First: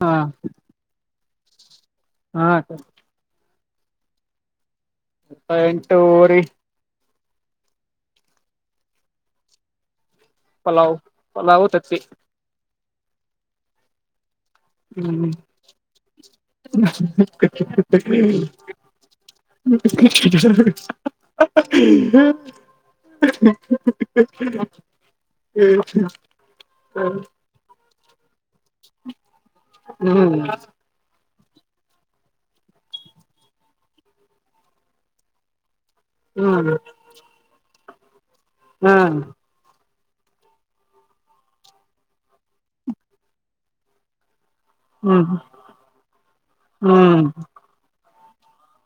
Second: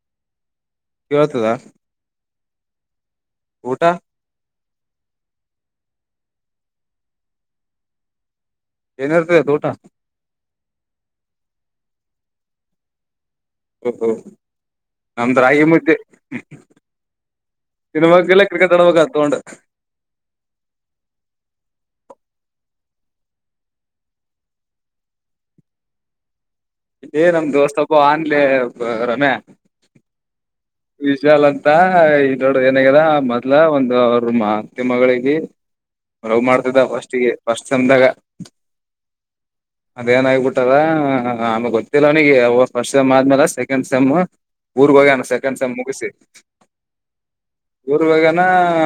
ಹಾ ಕೇಳ್ತದಾ ಹಾ ಊಟ ತ್ತ ಎಂಟು ಊರಿ [unintelligible] ಪಲಾವ್ ಪಲಾವ್ ತತಿ ಹ್ಮ ಹ್ಮ ತಿನ್ಬೇಕಿಲ್ಲ ಹ್ಮ ಕ್ರಿಕೆಟ್ ಆಡ್ಬೇಕ ತಗೊಂಡ್ ಹ ಹ್ಮ ಏ ನಮ್ ದೋಸ್ತ ಅಬ್ಬ ಆನ್ಲೆ ರಮ್ಯಾ ಹಾ ವಿಶಾಲ್ ಅಂತ ಈ ದೊಡ ಏನಾಗ್ಯದ ಮೊದ್ಲ ಒಂದು ಅವ್ರ ಮಾತ್ತ ಮಗಳಿಗೆ ರೋಗ್ ಮಾಡ್ತಿದ್ದ ಫಸ್ಟಿಗೆ ಫಸ್ಟ್ ತ್ದಾಗ ಹಾ ಅದೇಏನ ಆಗಬಿಟ್ಟದ ಆಮಗ್ ಗೊತ್ತಿಲ್ಲ ಅವನಿಗೆ ಫಸ್ಟ್ ಸೆಮ್ ಆದ್ಮೇಲೆ ಸೆಕೆಂಡ್ ಸೆಮ್ ಊರ್ಗ ಹೋಗಿ ಹ್ಮ್ ಸೆಕೆಂಡ್ ಸ್ ಮುಗಿಸಿ ಹ್ಮ್ ರುವಾಗನ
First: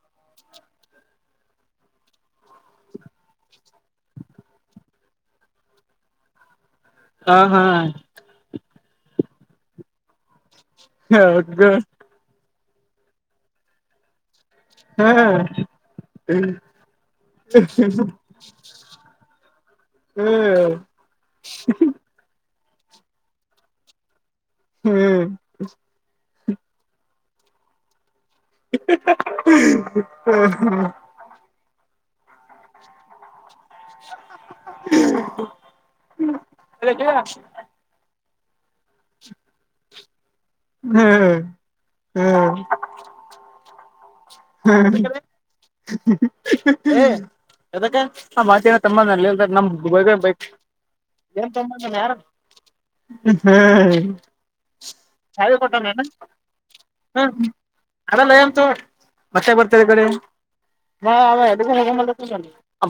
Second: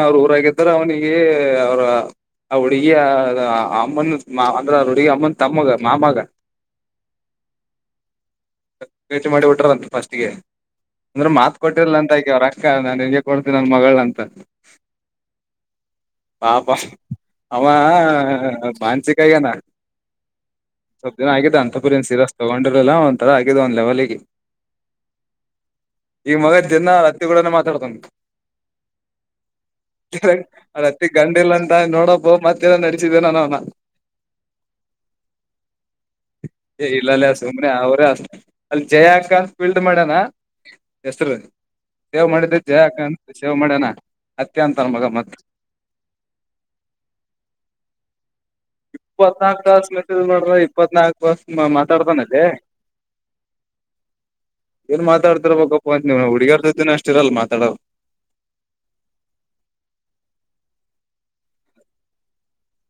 ಅವ್ರ ಊರಾಗಿದಾರ ಅವ್ನಿಗೆ ಅವ್ರ ಅವ ಅವಡುಿಗೆ ಅಮ್ಮನು ಮಾ ಅಂದ ಅವಡುಿಗೆ ಅಮ್ಮನ್ ತಮ್ಮಗೆ ಮಾಮಾಗ ಹಾ ಹಾ ಚು ಮಾಡಿಟಾರಂತ ಫಸ್ಟ್ ಗೆ ಅಂದ್ರೆ ಮಾತ್ು ಹಗ್ಗ ಕೊಟ್ಟಿರ್ಲ ಅಂತ ಆಕ ಅವ್ರ ಅ ನಾನ್ ಹೆಂಗೆ ಕೊಡ್ತೀಿ ನನ್ ಮಗಳ ಅಂತ ಹ್ಮ್ ಪಾಪ ಅವ ಹ್ಮ್ ಬನ್ಸಿಕಾಯಗಾನ ಹ್ಮ್ ಸ್ವಲ್ಪ ದಿನ ಆಗಿದೆ ಅಂತಪುರ ನ್ ಸೀರಸ್ ತಗೊಂಡಿರಲ್ಲ ಒಂಥರ ಆಗಿದೆ ಒಂದ್ ಲೆವೆಲ್ಿಗೆ ಹ್ಮ್ ಈಗ ಮಗದ ಜನ ರತ್ತಿ ಕೂಡನ ಮಾತಾಡ್ತನ್ ಹ್ಮ್ ಅತ್ತೆ ಗಂಂಡಲ್ಲ ನೋಡಬ ಮತ್ತೆಲ್ಲ ನಡಸಿದೇನ ನ ಇಲ್ಲಲ್ಲಿಸ ಮ್ರೆ ಅವ ಅವರತ ಅಲ್ಲಿ ಜಯ ಅಕ ಫೀಲ್ಡ್ ಮಾಡಣ ಹೆಸರು ಸೇವ್ ಮಾಡಿದ್ದೆ ಜಯ ಹಕ ಶೇವ್ ಮಾಡ್ಯಣ ಅತ್ಯಂತರ ಮಗಮ್ಮತ್ ಹ ಅದ ಆ ಮಾತ ತಲ್ ಇಪ್ಪತ್ನಾಕ್ ನಮ್ ತಾಸ ಬ ಮೆಸೇಜ್ ಬ ಮಾಡ್ರ ಇಪ್ಪತ್ನಾಕ್ ಏನ್ ತಾಸ ತಂಬ ಯಾರ ಮಾತಾಡ್ತಾನ ಹ್ಮ್ ಏನ್ ಮಾತಾಡ್ತಿರ ಬಪ್ಪಂತ ನೀವ್ ಹುಡುಗಾರ್ದ್ದಿನ ಅಷ್ಟ ಇರಲ್ ಮಾತಾಡ ಬತ್ತೆ ಬರ್ತಾರೆ ಕಡೆ ಹಾ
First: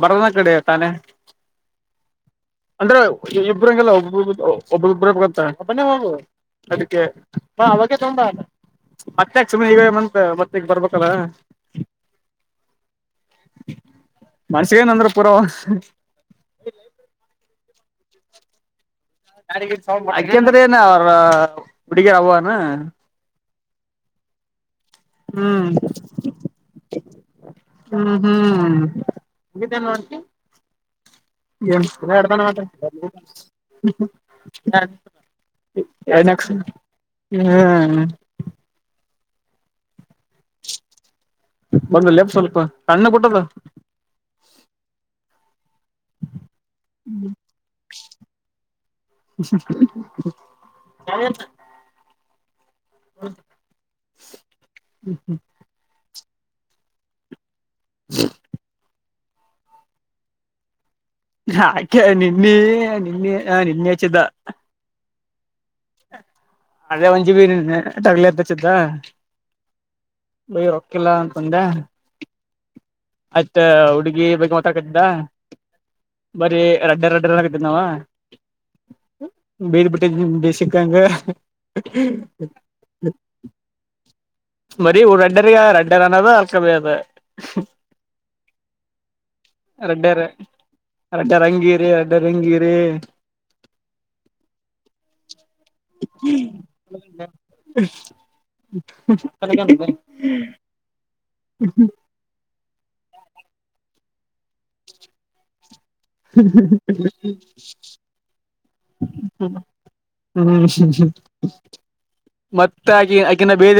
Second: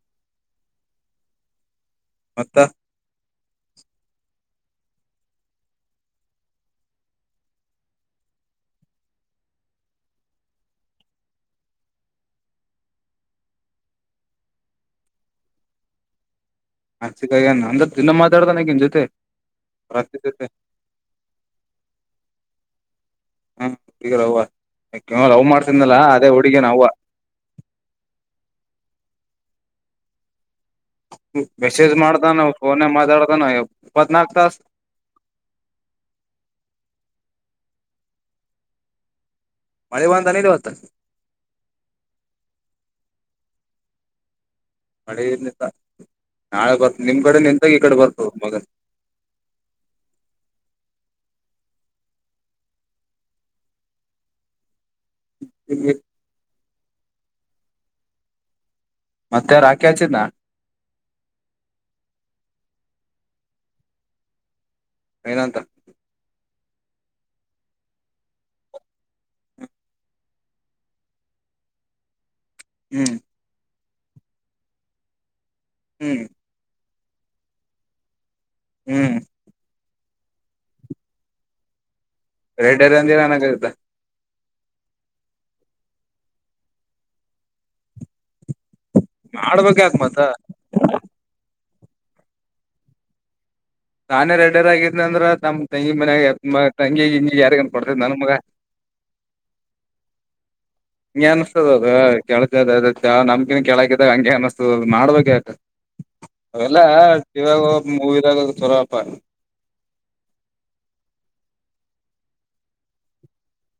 ಬರದನ ಕಡೆ ತಾನೇ ಮತ್ತ ಅಂದ್ರೆ ಇಬ್ರಂಗಗೆಲ್ಲ ಒಬ ಒಬ್ಬ ಒಬ್ಬ್ರಬ್ ಗಂತ ಒಬ್ಬನೇ ಹೋಗು ಅದಕ್ಕೆ ಬಾ ಅವಾಗೆ ತುಂಬಾ ಮತ್ತೆಕ್ ಸುಮ್ನೆ ಈಗ ಮತ್ ಮತ್ತಗ ಬರ್ಬೇಕಲ್ಲ ಮನಸಿಗೆ ನಂದ್ರ ಪೂರ ಆಚಿಕಾಯಏ ಅಂದ್ರ ದನ್ನ ಮಾತಾಡ್ದ ನಗನ್ ಜೊತೆ ರಾತ್ರಿ ಜೊತೆ ಯಾಕಂದ್ರ ಏನ ಅವ್ರ ಹುಡುಗರ ಅವವಾನ. ಹ್ಮ್ ಬ. ಲವ್ ಹ್ಮ್ ಮಾಡ್ತಿಂದಲ್ಲಾ ಅದೇ ಹುಡುಗಿ ನ್. ಹಗಿದ್ದ ನೋಂಟಿ. ಎ ಮೆಸೇಜ್ ಮಾಡ್ತಾನ ಎಡ್ತ. ಫೋನ್ ಮಾತಾಡ್ತಾನ ಇಪ್ಪತ್ನಾಕ್ ತಾಸ ನಕ್ ಹ್ಮ್ ಮಾಡಳ ವಂತ ನೀ ರತ ಬಂದ ಲೆಪ್ ಸ್ವಲ್ಪ ಅಣ್ಣ ಕೊಟ್ಟದ ಮಳೆ ನಾಳೆ ಬರ್ತ ನಿಮ್ ಕಡೆ ಎಂತಾಗ ಈ ಕಡೆ ಬರ್ತ ಮಗನ್ ಯ ಹ್ಮ ಹ್ಮ ಹ್ಮ್ ಹ್ಮ ಅತ್ತೆ ರ ಆಾಕ್ಯಚ ನ ಆಾಕೆ ನಿನ್ನೆ ನಿನ್ನೆ ಹ ನಿನ್ನೆ ಯಚಿದ್ದ ಏನಂತ ಅದೇ ಒಂಜಿ ಬಿ ತಗಲತ್ತ ಸ್ದ ಬೈ ರೊಕಲ್ಲ ತಂದ ಹ್ಮ್ ಆಯ್ತ ಹುಡ್ಗಿ ಬಗ್ ಮಾತಾಕ್ದ ಹ್ಮ್ ಬರೀ ಎರಡ್ಡರ್ಡ್ಡಾಗತ ನಾವ ಹ್ಮ್ ಬಸಿಕಂಗ ರೆಡ್ಡರಂದರಾನಗತ ಮರಿ ರಡ್ಡರ್ಗೆ ರಡ್ಡರ್ ಅನ್ನದು ಅಲ್ಕಮೇದ ಮಾಡ್ಬೇಕ್ ಯಾಕ ರಡ್ಡ ಮತ್ತ ರಡ್ಡ ರಂಗಿ ರಿ ಅಡ್ಡರಂಗಿರಿ ನಾನೇ ರೆಡರ್ ಆಗಿದ ಅಂದ್ರ ತಮ್ಮ್ ತಂಗಿ ಮನ್ಾಗ ತಂಗಿ ಹಿಂಗಿ ಯಾರಿಗನ್್ ಕೊಡ್ತಿದ್ ನನ್ ಮಗ ಕ ಹಂಗೆ ಅನ್ಸ್ತ ಅದ ಕೆಳಾ ನಮ್ಗನ್ ಕೆೇಳಕಿದ ಹಂಗೆ ಅನ್ಸ್ತದದ್ ಮಾಡ್ಬೇಕ ಆ್ತ ಅವಲ್ಲಿವಾಗ ಮೂವಿ ಇದಿದಾಗ ಹ ಹ್ಮ್ ಹ್ಮ ಹ್ಮ ಮತ್ತ ಆಕ ಆಕಿನ ಬೀದ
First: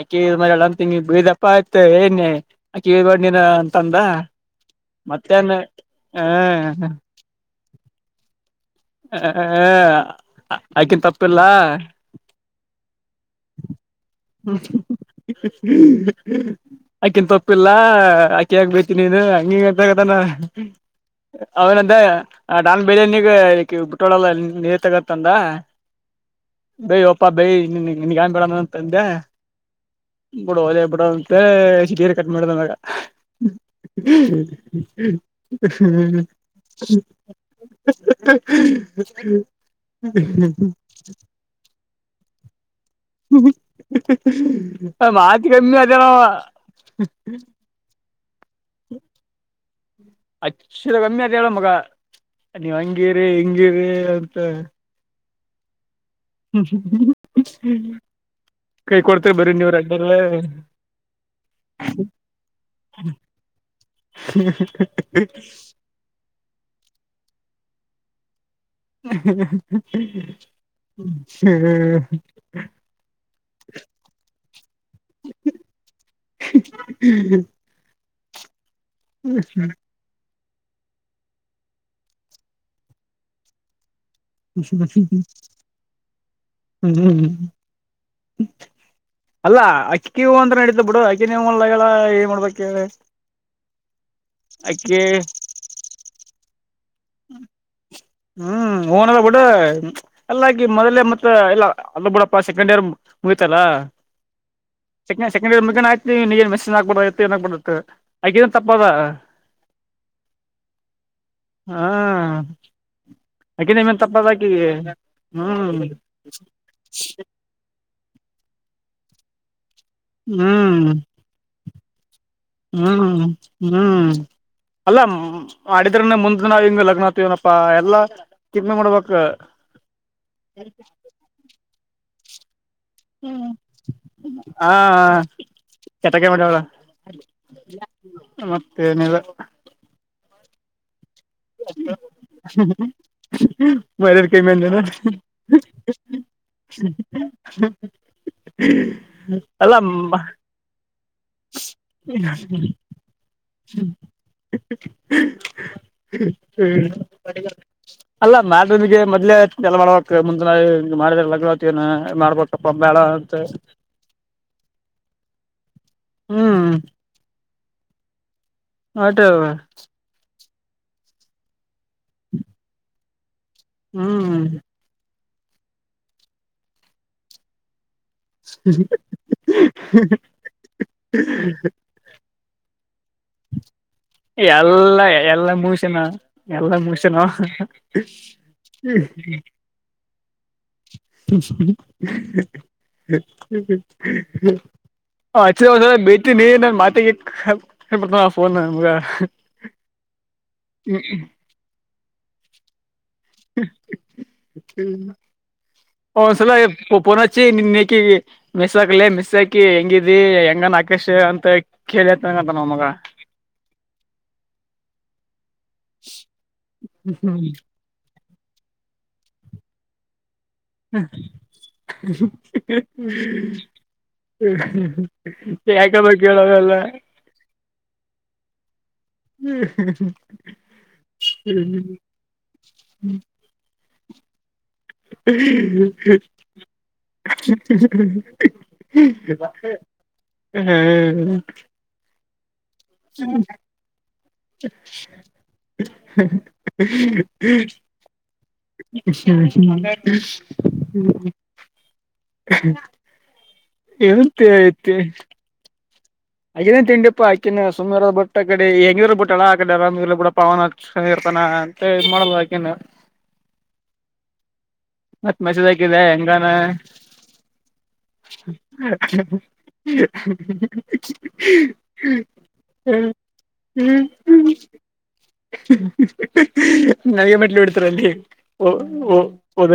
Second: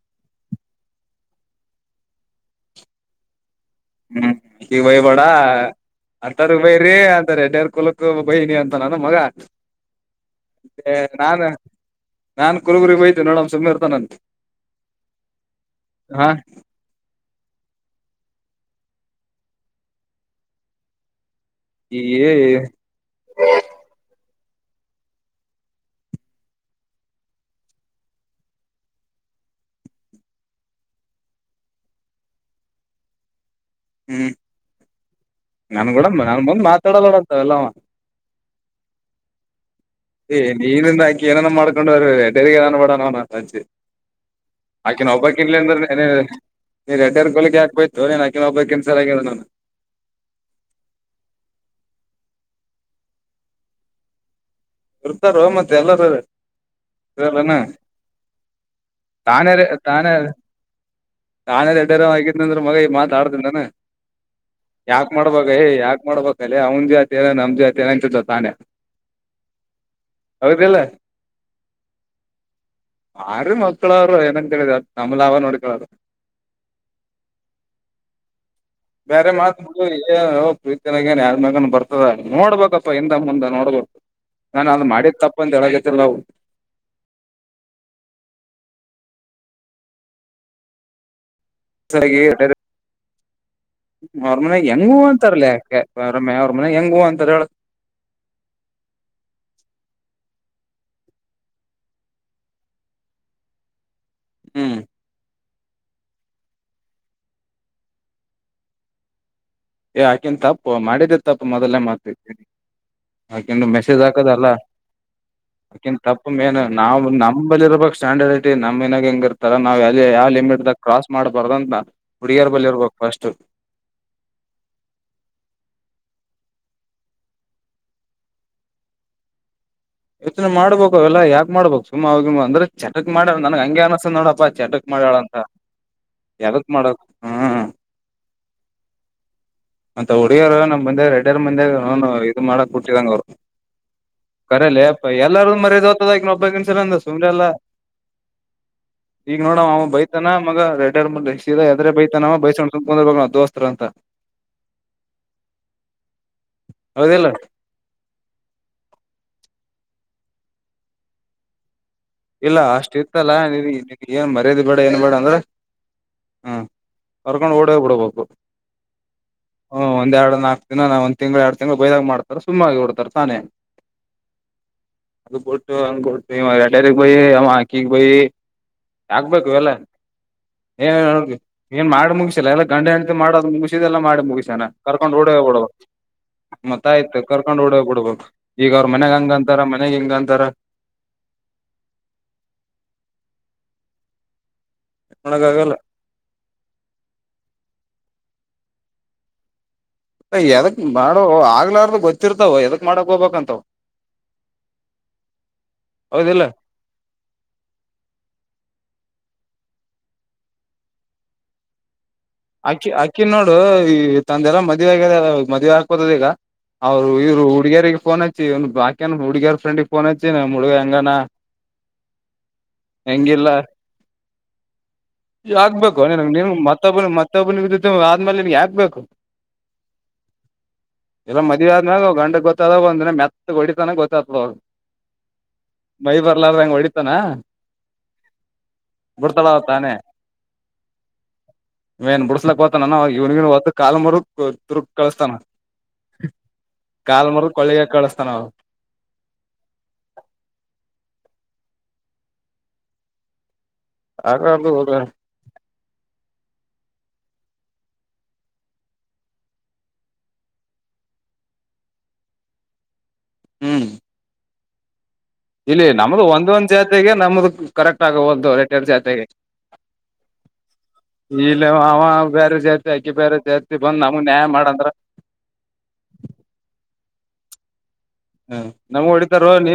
ಅಕಿ ಮ ಎಂಗಿ ಬೇದಪ್ಪ ಆಯ್ತ ಅೆಳ್ ಬ ನೀ ಹ್ಮ್ ಈ ವೈಬಾಡ ಅಂತರ್ ಹ ವೈರಿ ಅಂತಡಾರ್ ಕುಲಕ್ಕ ಬೈನಿ ಅಂತ ನನ್ನ ಮಗ ಮತ್ತೆ ಆಕಿನ್ ತಪ್ಪಿಲ್ಲ ನಾನು ನಾನ್ ಕುಲಗುರಿಗೆ ಬಯ್ತೆನ ನೋಡಮ್ ಸುಮ್ಮನೆ ಇರ್ತಾನಂತೆ ಆಕನ್ ತಪ್ಪಿಲ್ಲ ಕಕ್ ಬತಿ ನೀನು ಹಂಗಿಂಗ ಅಂತಕ್ಕತಾನ ಅವನದ ಈ ಡಾನ್ ಬಿರಿಯಾನಿಿಗೆ ಲ್ಲ ನೇತಗತಂದ ಬೈಯ ಒಪ್ಪ ಬೈ ನಿ ನಿಗಿ ಬಿೇಡಂತಂದೆ ಬಿಡ ಅದೇ ಬಿಡ ಅಂತ ಸಿಟೀರ್ ಕಟ್ ಮಾಡಿದಾಗ ಹ್ಮ್ ನನ್ ಕೂಡ ಹ್ಮ್ಮ ಹ್ಮ್ ನನ್ ಮುಂದ್ ಮಾತಾಡಲ್ಲೋಡ ಅಂತವೆಲ್ಲ ಅವ ಹ ಏ ನೀನಿಂದ ಆಾಕಿ ಏನ ಮಾಡ್ಕೊಂಡ್ರ ೇಾನ ಬಡಣನ ಅಜ್ಜಿ ಆಾಕಿನೊಬ್ಬ ಮಾತಿ ಕಿನ್ಲಿ ಅಂದ್ರ ಕಮ್ಮಿ ಅದೇನವ ನೀನ್ ರೆಡ್ರ್ ಕೋಲಿಕ್ಕೆ ಹಾಕ್ಯ್ ನೀನ್ಕಿನೊಬ್ಬ ಕಿನ್ ಸರ್ ಆಗ ನಾನು ಹಚ್ಚಿದ ಕಮ್ಮಿ ಅತ್ ಹೇಳ ಮಗ ನೀವ್ ಹಂಗಿರಿ ಹಂಗಿರಿ ಅಂತ ಇತಾರ ಮತ್ತೆ ಎಲ್ಲರ ಹ್ಮ ಕೈ ಕೊಡ್ತ ಬರ ನೀವ್ರಲ್ಲ ನಾೆ ದಡ್ಡರ ಆಗಿದ ಅಂದ್ರ ಮಗ ಈ ಮಾತ ಆಡತನಾನ ಯಾಕ ಮಾಡ್ಬಯ ಯಾಕ ಮಾಡ್ಬೇಕಲ್ಲೇ ಅವನ್ ಜಾತಿಯನ ನಮ್ದ ಜಾತಿ ನ ಅಂತ ತಾನೇ ಹ್ಮ್ ಯಾರ ಮಕ್ಕಳವರು ಏನಂತಿದ ನಮ್ಮಲಾವ ನೋಡ್ಕಳರು ಹ್ಮ್ ಹ್ಮ ಬೇರೆ ಮಾತು ತನಾಗ ನ್ ಯಾರ ಮಗ ಬರ್ತದ ನೋಡ್ಬೇಕಪ್ಪ ಹಿಂದ ಮುಂದೆ ನೋಡ್ಬೇಕು ನಾನ್ ಅದ್ ಮಾಡಿದ ತಪ್ಪ ಅಂತ ಹೇಳಗತಿಲ್ಲ ನಾವು ಹ್ಮ್ ಹ್ಮ್್ಮ್ ಅಲ್ಲಾ ಅಕ್ಕಿ ಅಂತ ನಡಿದ್ದ ಬಿಡು ನೀವು ಮಳ್ಳಗಳ ಏನ್ ಮಾಡ್ಬೇಕಿ ್ಮ ಅವ್ರ ಮನೆಗ್ ಹೆಂಗ ಹೂ ಅಂತರ್ಲ ಯಾಕೆ ಅವ್ರ ಮ ಅವ್ರ ಮನೆ ಹೆಂಗ ಹೂ ಅಂತಾರ ಹೇಳ ಹ್ಮ್ ಊನಲ್ಲ ಬಿಡ ಅಲ್ಲ ಮೊದಲೇ ಮತ್ತ ಇಲ್ಲ ಅಲ್ಲ ಬಿಡಪ್ಪ ಸೆಕಂಡರ್ ಮುಗತಲ್ಲ ಹ್ಮ್ ಸಕೆಂಡ್ ಮುಗ ಆಯ್ತ ನೀ ಮೆಸೇಜ ಆಗ್ಬಡ ಏಬಡತ್ತ ಆಗೇನ್ ತಪ್ಪದ ಏ ಯಾಕನ್ ತಪ್ಪು ಮಾಡಿದಿ ತಪ್ಪು ಮೊದಲೇ ಹಾ ಮಾಡ್ತೀರಿ ಯಾಕಂಡ ಆಕಿನ ಮೇನ್ ಮೆಸೇಜ್ ತಪ್ಪದ ಹಾಕದಲ್ಲ ಆಕಿಗೆ ಹ್ಮ್ ಅಕನ್ ತಪ್ಪನ್ ನಾವು ನಮಲ್ಲಿ ಇರಬೇಕಕ್ ಸ್ಟ್ಯಾಂಡರ್ಡ್ ಐಟ ನಮ್ನಾಗ ಹೆಂಗ ಇರ್ತಾರ ನಾವ್ಲ್ಲಿ ಯಾವ ಲಿಮಿಟ್ ದಾಗ ಹ್ಮ್ ಕ್ರಾಸ್ ಮಾಡ್ಬಾರ್ದ ಅಂತ ಹ್ಮ್ ಹ್ಮ್ ಅಲ್ಲ ಅಡಿದ್ರನೆ ಮುಂದ್ ನಾವವು ಹಿಂಗ ಲಗ್ನ ಆತವನಪ್ಪಾ ಎಲ್ಲಾ ಕಿಮಿ ಮಾಡ್ಬೇಕಕ್ ಯವತ್ನೆ ಮಾಡ್ಬೇಕು ಅವೆಲ್ಲಾ ಯಾಕ್ ಮಾಡಬಬೇಕಕ್ ಸುಮ್ ಅವ ಅಂದ್ರೆ ಚಟಕ್ ಮಾಡಾ ನನ್ಗ್ ಹಂಗೆ ಅನಸ್ಸತ ನೋಡಪ್ಪಾ ಚಟಕ್ ಮಾಡ್ಯಾಳ ಅಂತ ಕೆಟಕ ಮಾಡಳ ಎದಕ್ ಮಾಡಕ್ ಹ್ಮ್ ಮತ್ತೆ ಮತ್ತ ಹುಡುಯರು ನಮ್ ಬಂದ ಎರಡ್ಯರ್ ಮಂದಾಗ ನ ಇದು ಮಾಡಕ್ ಬಿಟ್ಟಿದಂಗ ಅವ್ರು ಮರ್ಯಾದ ಕಮ್ಮಿ ಅಂದೆನ ಕರಲ್ಲ ಅಪ್ಪ ಎಲ್ಲಾರ್ದು ಮರ್ಯಾದೆ ಹತದಕನೊಬ್ಬ ಇನ್ಸಲ್ಲ ಅಂದ ಸುಮ್ರ ಎಲ್ಲಾ ಈಗ ನೋಡ ಅಲ್ಲ ಅವ ಬೈತಾನ ಮಗ ರ ಎಿ ಸೀದ್ರೆ ಬೈತಾನ ಬೈಸ್ಕೊಂಡಂದ ನ ದೋಸ್ತರ ಅಂತ [inaudible] ಹೌದಿಲ್ಲ ಹ್ಮ ಅಲ್ಲ ಮಾಡನಿಗೆ ಮೊದ್ಲೇಲ ಮಾಡ ಮುಂದಿನಗೆ ಮಾಡಿದ ಲಗವತನ್ನು ಇಲ್ಲ ಅಷ್ಟ ಇತ್ತಲ್ಲಾ ನೀ ಏನ್ ಮರ್ಯಾದೆ ಬೇಡ ಏನ್ ಬೇಡ ಅಂದ್ರೆ ಹ್ಮ್ ಕರ್ಕೊಂಡ್ ಓಡೆ ಬಿಡ್ಬೇಕು ಆಟ ಹ್ಮ ಒಂದ್ ಎರಡು ನಾಕು ದಿನ ನಾ ಒಂದ ತಿಂಗಳು ಎರ ತಿಂಗಳು ಬೈದಾಗ ಮಾಡ್ತಾರೆ ಸುಮ್ಮಾಗಿ ಹ ಹೊಡ್ತ ತಾನೇ ಹ್ಮ್ ಅದು ಕೊಟ್ಟು ಕೊಟ್ಟಡರೆಕ್ಟ್ ಹಾಕಿ ಬಯಿ ಆಗ್ಬೇಕು ಎಲ್ಲ ಏ ಏನ್ ಮಾಡ ಮುಗಿಸಲ್ಲ ಎಲ್ಲ ಗಂಡ ಅಂತೆ ಮಾಡದು ಲ್ಲ ಮಾಡಿ ಮುಗಿಸಾನ ಎಲ್ಲ ಕರ್ಕೊಂಡ್ ಓಡೋಗ್ ಎಲ್ಲ ಬಿಡಬು ಮುಗಸನ ಎಲ್ಲ ಮತ್ತ ಆಯ್ತು ಮುಗಸನ ಕರ್ಕೊಂಡ್ ಓಡೆೋಗ್ಬ ಬಿಡ್ಬು ಈಗ ಅವ್ರ ಮನೆಗ್ ಹಂಗ ಅಂತಾರ ಮನೆಗೆ ಹಿಂಗ ಅಂತಾರ [inaudible] ಹ ಮಾಡಕ್ ಆಗಲ್ಲ ಹಚ್ಚ ಭೇಟ ನೀ ನನ್ ಮಾತೆಗೆತ ಪನ ಮುಗ ಯದಕ್ ಮಾಡೋ ಆಗ್ಲಾರ್ದು ಗೊತ್ತಿರ್ತಾವ ಎದಕ್ ಮಾಡಕ್ ಹೋಗಬಬೇಕಂತಾವ ಹ್ಮ ಅವನ್ ಸಲ ಪನಾಚಿಕಿ ಮೆಸಾಕಲ ಮೆಸಾ ಕಿ ಹೆಂಗಿದಿ ಹೆಂಗನ್ ಆಕೇಶ್ ಅಂತ ಕೇಳತ್ ಅಕ್ಕಿ ಅಕ್ಕಿ ನೋಡು ಈ ತಂದೆಲ್ಲಾ ಮದ್ವಿ ಆಗ್ಯಿದೆ ಮದ್ೆ ಹಾಕ್ಬೋದದ ಈಗ ಅವ್ರು ಇವರು ಹುಗಾರರಿಗೆ ಫನ್ ಹಚ್ಚಿ ಒ ಬಕ ಹುಡುಗರ ಫ್ರೆಂಡ್ ನ್ ಹಚ್ಚಿ ಮುಳಗ ಹಂಗಾನ ಹೆಂಗಿಲ್ಲ ಯಾಕಮ್ಮ ಆಗ್ಬೇಕುನ್ ಕೇಳೋದಲ್ಲ ಮತ್ತಬ್ಬ ಮತ್ತ ಬ್ಬ ಆದ್ಮೇಲೆ ನಿಮಗೆ ಹಾಕ್ಬೇಕು ಎಲ್ಲ ಮದ್ ಆದ್ಮ್ಯಾಗ ಗಂಡ ಗೊತ್ತಾದ ಒಂದಿನ ಮೆತ್ತ ಹೊಡಿತಾನ ಗೊತ್ತತ್ವ ಹ್ಮ ಹೊಡಿತಾನ ಬಿಡ್ತಾಳ ಅವ ತಾನೇ [inaudible] ಹ್ಮ್ ಇನ್ ಬಿಸಸ್ಲಕ್ ಹೊತ ನಾನ ಇವನಗವತ್ತು ಕಾಲ್ ಮರು ತುರ್ಗ್ ಕಳಸ್ತಾನ ಕಾಲ್ ಮರ್ ಕೊಳ್ಳಗ ಕಳಸ್ತಾನ [unintelligible] ಎಂತ ಆಗಾರ್ದು ಹೋಗ ಐತಿ ಆನೇ ತಿಂಡಿಪ್ಪಾ ಆಕನ ಸುಮ್ಮರ ಬುಟ್ಟ ಆ ಕಡೆ ಹೆಂಗಿದರ ಬ ಬಿಟ್ಟಲ್ಲಾ ಆಡೆ ಅರಾಮಡ ಪ ಅಂತ ಇ ಮಾಡಲ್ ಯಾಕೆನು ಹ್ಮ್ ಮತ್ ಇಲ್ಲಿ ಮಸದಕಿದೆ ನಮ್ದು ಹೆಂಗಾನ ಒಂದೊಂದ್ ಜಾತೆಗೆ ನಮ್ದು ಕರೆಕ್ಟ್ ಆಗವಲ್ದು ಎರಡ್ ಎರಡ್ ಜಾತೆಗೆ ಹ ಇಲ್ಲ ಅವ ಬೇರೆ ಜಾತಿ ಆಾಕಿ ಬೇರೆ ಜಾತಿ ಬಂದ್ ನಮಗ್ ನ್ಯಾಯ ಮಾಡಂದ್ರ ನನಗೆ ಮೆಟ್ಲು ಬಿಡ್ತರಲ್ಲಿ ಹ್ಮ ನಮ್ ಹೊಡಿತಾರ ನೀ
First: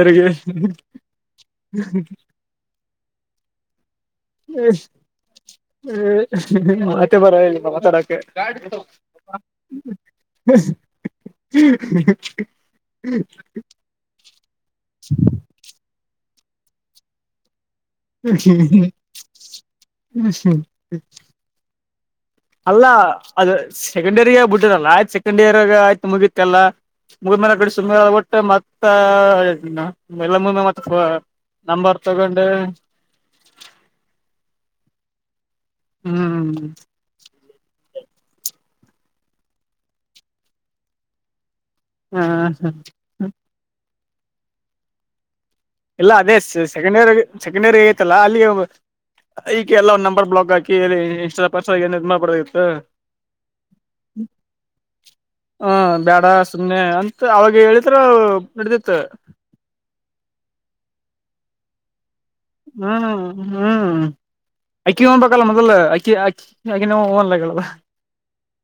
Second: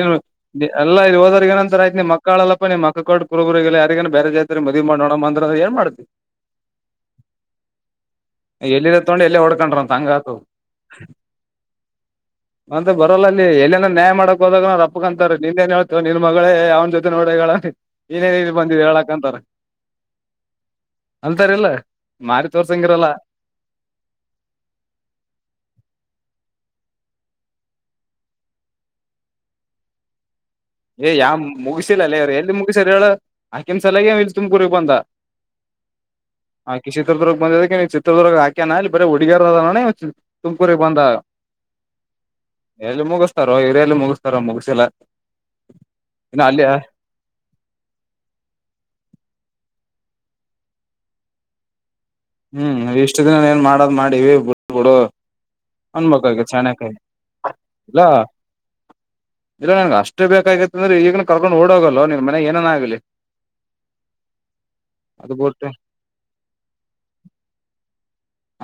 ಎಲ್ಲ ಇಲ್ಲಿ ಹೋದೋ ಏನಂತಾರ ಆಯ್ತ ನಿ ಮಕ್ಕಾಳಲ್ಲಪ್ಪ ನೀ ಮಕ್ಕ ಕ ಕುರು [inaudible] ಹ ಹ ಮತ್ತೆ ಬರ ಮಾತಾಡಕ್ಕೆ ಎಲ್ಲಿರ ತೊಂಡ್ ಎಲ್ಲೇ ಹೊಡ್ಕೊಂಡ್ರಂತ ಹಂಗಾತ ಹ್ಮ್ ಲ್ಲ ಅಲ್ಲಿ ಎಲ್ಲನ ನ್ಯಾಯ ಮಾಡಕ್ ಹೊದಾಗ ಅವ್ರಪ್ಪಕ್ಕಕಂತಾರೆ ನಿಂದ ಏನ್ ಹೇಳ್ತ್ಯೂ ನಿನ್ ಮಗಳೇ ಯಾವನ್ ಜೊತೆನೊ ಒಡಗಳ ಏನೇನ್ ಬಂದಿದೆ ಹೇಳಕ್ಂತಾರ ಹ್ಮ್ ಹ್ಮ್ ಅಂತಾರಿಲ್ಲ. ಮಾರಿ ಅಲ್ಲ ತೋರ್ಸಂಗಿರಲ್ಲ ಅದು ಸೆಕೆಂಡ್ ಇಯರ್ ಆ ಬಿಟ್ಟಿರಲ್ಲ ಆಯ್ತು ಸೆಕೆಂಡ್ ಇಯರ್ಗ ಆಯ್ತು ಮುಗಿತ್ ಎಲ್ಲಾ. ಮುಗದ್ ಮೇಲೆ ಬಿಡ್ ಸುಮ್ನೆ ಅಗಬಿಟ್ಟೆ ಮತ್ತ ಎಲ್ಲ ಮುಗಿದ ಮತ್ತ ಏ ಯಾವ್ ನಂಬರ್ ಮುಗಸಿಲ್ಲಲ್ಲೇ ಅವ್ರು ತಗೊಂಡು ಎಲ್ಲಿ ಮುಗಸ್ರ ಹೇಳ ಆಕಿನ್ ಸಲಗೆ ಇಲ್ಲಿ ತುಮಕೂರಿಗ್ ಬಂದ. ಹ್ಮ್ ಆಕಿ ಚಿತ್ರದುರ್ಗ ಬಂದಿದುಕೆ ಚಿತ್ರದುರ್ಗ ಹಾಗ ಕೆನಲಿ ಬರ ಹುಡ್ಗೆರ್ ಅದ ತುಮಕೂರಿಗ್ ಬಂದ. ಹ ಎಲ್ಲಿ ಮುಗಿಸ್ತಾರೋ ಇವ್ರಯಲ್ಲಿ ಮುಗಿಸ್ತಾರೋ ಮುಗಸಿಲ್ಲ. ಇಲ್ಲ ಅದೇ ಸೆಕೆಂಡ್ ಇಯರ್ ಸೆಕೆಂಡ್ ಇಯರ್ ತಲ್ಲ ಅಲ್ಲಿ ಎಲ್ಲ [unintelligible] ಬ್ಲಾಕ್ ಹಾಕಿ ಇನ್ಸ್ಟ್ ಪಸ್ಟ ಇನ್ ಹ್ಮ್ ಇಷ್ಟು ದಿನ ಏನ್ ಮಾಡದ್ ಮಾಡಿ ಬಿಟ್ ಬಿಡು. ಹ ಅನ್ಬೇಕ್ ಬೇಡ ಆಗಿತ್ ಚಾಣಕ ಸುಮ್ನೆ ಅಂತ ಅವಾಗ ಹೇಳಿದ್ರ ಇಲ್ಲ ನಡ್ದಿತ್ತು ಇಲ್ಲ ನನ್ಗೆ ಅಷ್ಟೇ ಬೇಕ್ ಅಂದ್ರೆ ಇಗ್ಲೆ ಕರ್ಕೊಂಡ್ ಹೊಡಗಲ್ಲ ನೀ ಹ್ಮ್ ಹ್ಮ್ ಅಕ್ಕಿ ಹ್ಮು ಅದು ಅನ್ಬೇಕಲ್ಲ ಬಿಟ್ಟು ಮೊದಲು ಅಕ್ಕಿ ಅಕ್ಕಿ ಅಕಿನವು [unintelligible]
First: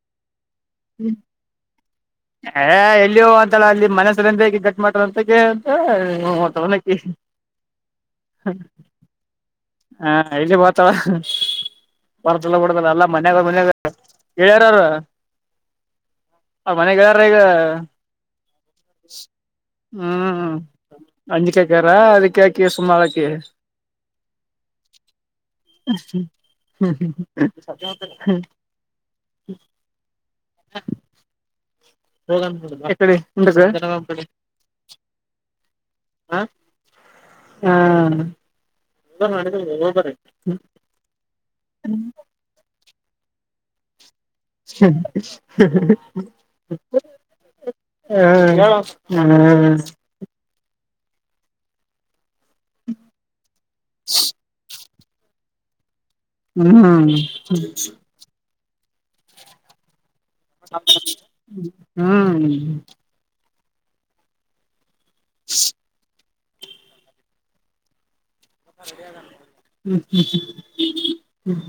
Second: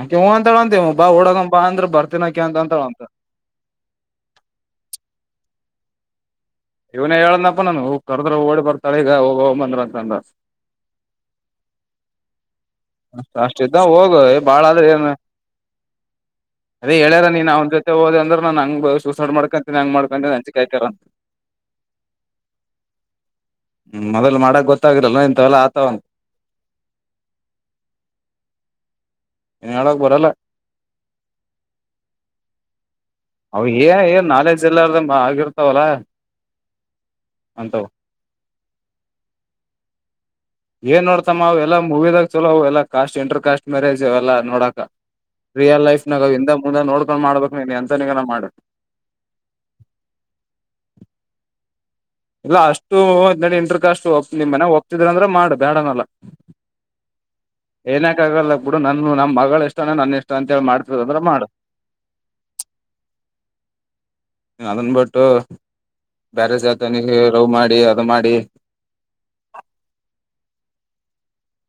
ಅಕಿ ಹು ಅಂತಳಂತೆ ಬಾ ಹೊಡಗನ್ ಬಾ ಅಂದ್ರ ಬರ್ ಎ ಎಲ್ಲಿಗ್ ಹೊತಳ ಅಲ್ಲಿ ಮನಸರಿ [unintelligible] [unintelligible] ಇವ್ನೇ ಹೇಳದ್ನಪ್ಪ ನನ್ಗು ಕರ್ದ್ರ ಓಡಿ ಬರ್ತಾಳಿ ಈಗ [unintelligible] ಹ ಅಂತಂದ್ರ ಇಲ್ಲಿ ಬರ್ತಾಳ ಬರ್ತಲ್ಲ ಬಿಡದಲ್ಲ ಎಲ್ಲ ಮತ್ ಮನ್ಯಾಗ ಅಷ್ಟ್ ಮನ್ಯಾಗ ಇದ್ದಾಗ ಹೋಗು ಗೆಳೆಯರ ಬಾಳಾದ್ರೆ ಅವ್ರು ಏನ - ಅವ್ರ - ಮನೆ ಅದೇ ಗೆಳೆಯರ ಹೇಳ್ಯಾರ ಈಗ ನೀನ್ ಅವ್ ಜೊತೆ ಹೋದಂದ್ರೆ ನನ್ ಹಂಗ ಸೂಸೆಡ್ ಮಾಡ್ಕಂತೀನ ಹಂಗ ಮಾಡ್ಕೊಂತಿನಿ ಹ್ಮ್ ಅಂಚಿಕೆ ಅ [unintelligible] ಅಂಜಿಕೆ ಅಕರಾ ಅದಿಕೆ ಸುಮ್ಮಾಳಕ್ಕಿಳ. ಹ್ಮ್ ಮೊದಲ್ ಮಾಡಕ್ ಗೊತ್ತಾಗಿರಲ್ಲ ಇಂತವೆಲ್ಲಾ ಆತವಂತ ಹ್ಮ್ ಹ್ಮ ಹ ಹ್ಮ ಎಳಗ್ ಬರಲ್ಲ ಹೋಗ [unintelligible] ಅವ್ನಿಗೆ ಏ ಏ ನಾಲೆಜ್ ಎಲ್ಲಾರ್ದ ಆಗಿರ್ತಾವಲ್ಲ. ಹಾ ಅಂತವು [unintelligible] ಹೋಗ್ ಬರೀ ಏನ್ ನೋಡ್ತಮ್ಮಾ ಎಲ್ಲ ಮೂವಿದಾಗ ಚಲೋ ಎಲ್ಲಾ ಕಸ್ಟ್ ಇಂಟರ್ ಕಸ್ ಮ್ಯೇಜ್. ಎಲ್ಲಾ ನೋಡಾಕ ರಿಯಲ್ ಲೈಫ್ ನಾಗ ಹಿಂದೆ ಮುಂದೆ ನೋಡ್ಕೊಂಡ್ ಮಾಡ್ಬೇಕ್ ನೀ ಎಂತನಿಗನ ಮಾಡು. ಹ್ಮ್ ಹ್ಮ್ [unintelligible] ಇಲ್ಲ ಅಷ್ಟು ಇಂಟರ್ ಕಷ್ಟು ನಿಮ್ ಮನೆ ಒಪ್ಪಿದ್ರ ಅಂದ್ರೆ ಮಾಡ ಬೇಡ ಅನ್ನಲ್ಲ. ಹ್ಮ್ ಹು ಬಿಡು ನನ್ಗು ನಮ್ಮ ಮಗ್ಳ್ ಇಷ್ಟನೆ ನನ್ ಇ ಹ್ಮ್ ಅದನ್ ಬಿಟ್ಟು ಬ್ಯಾರೆ ಜಾತನಿಗೆ ಲವ್ ಮಾಡಿ ಅದು ಮಾಡಿ. ಹ್ಮ್ ಹ್ಮ್ ಹ್ಮ ಹ್ಮ್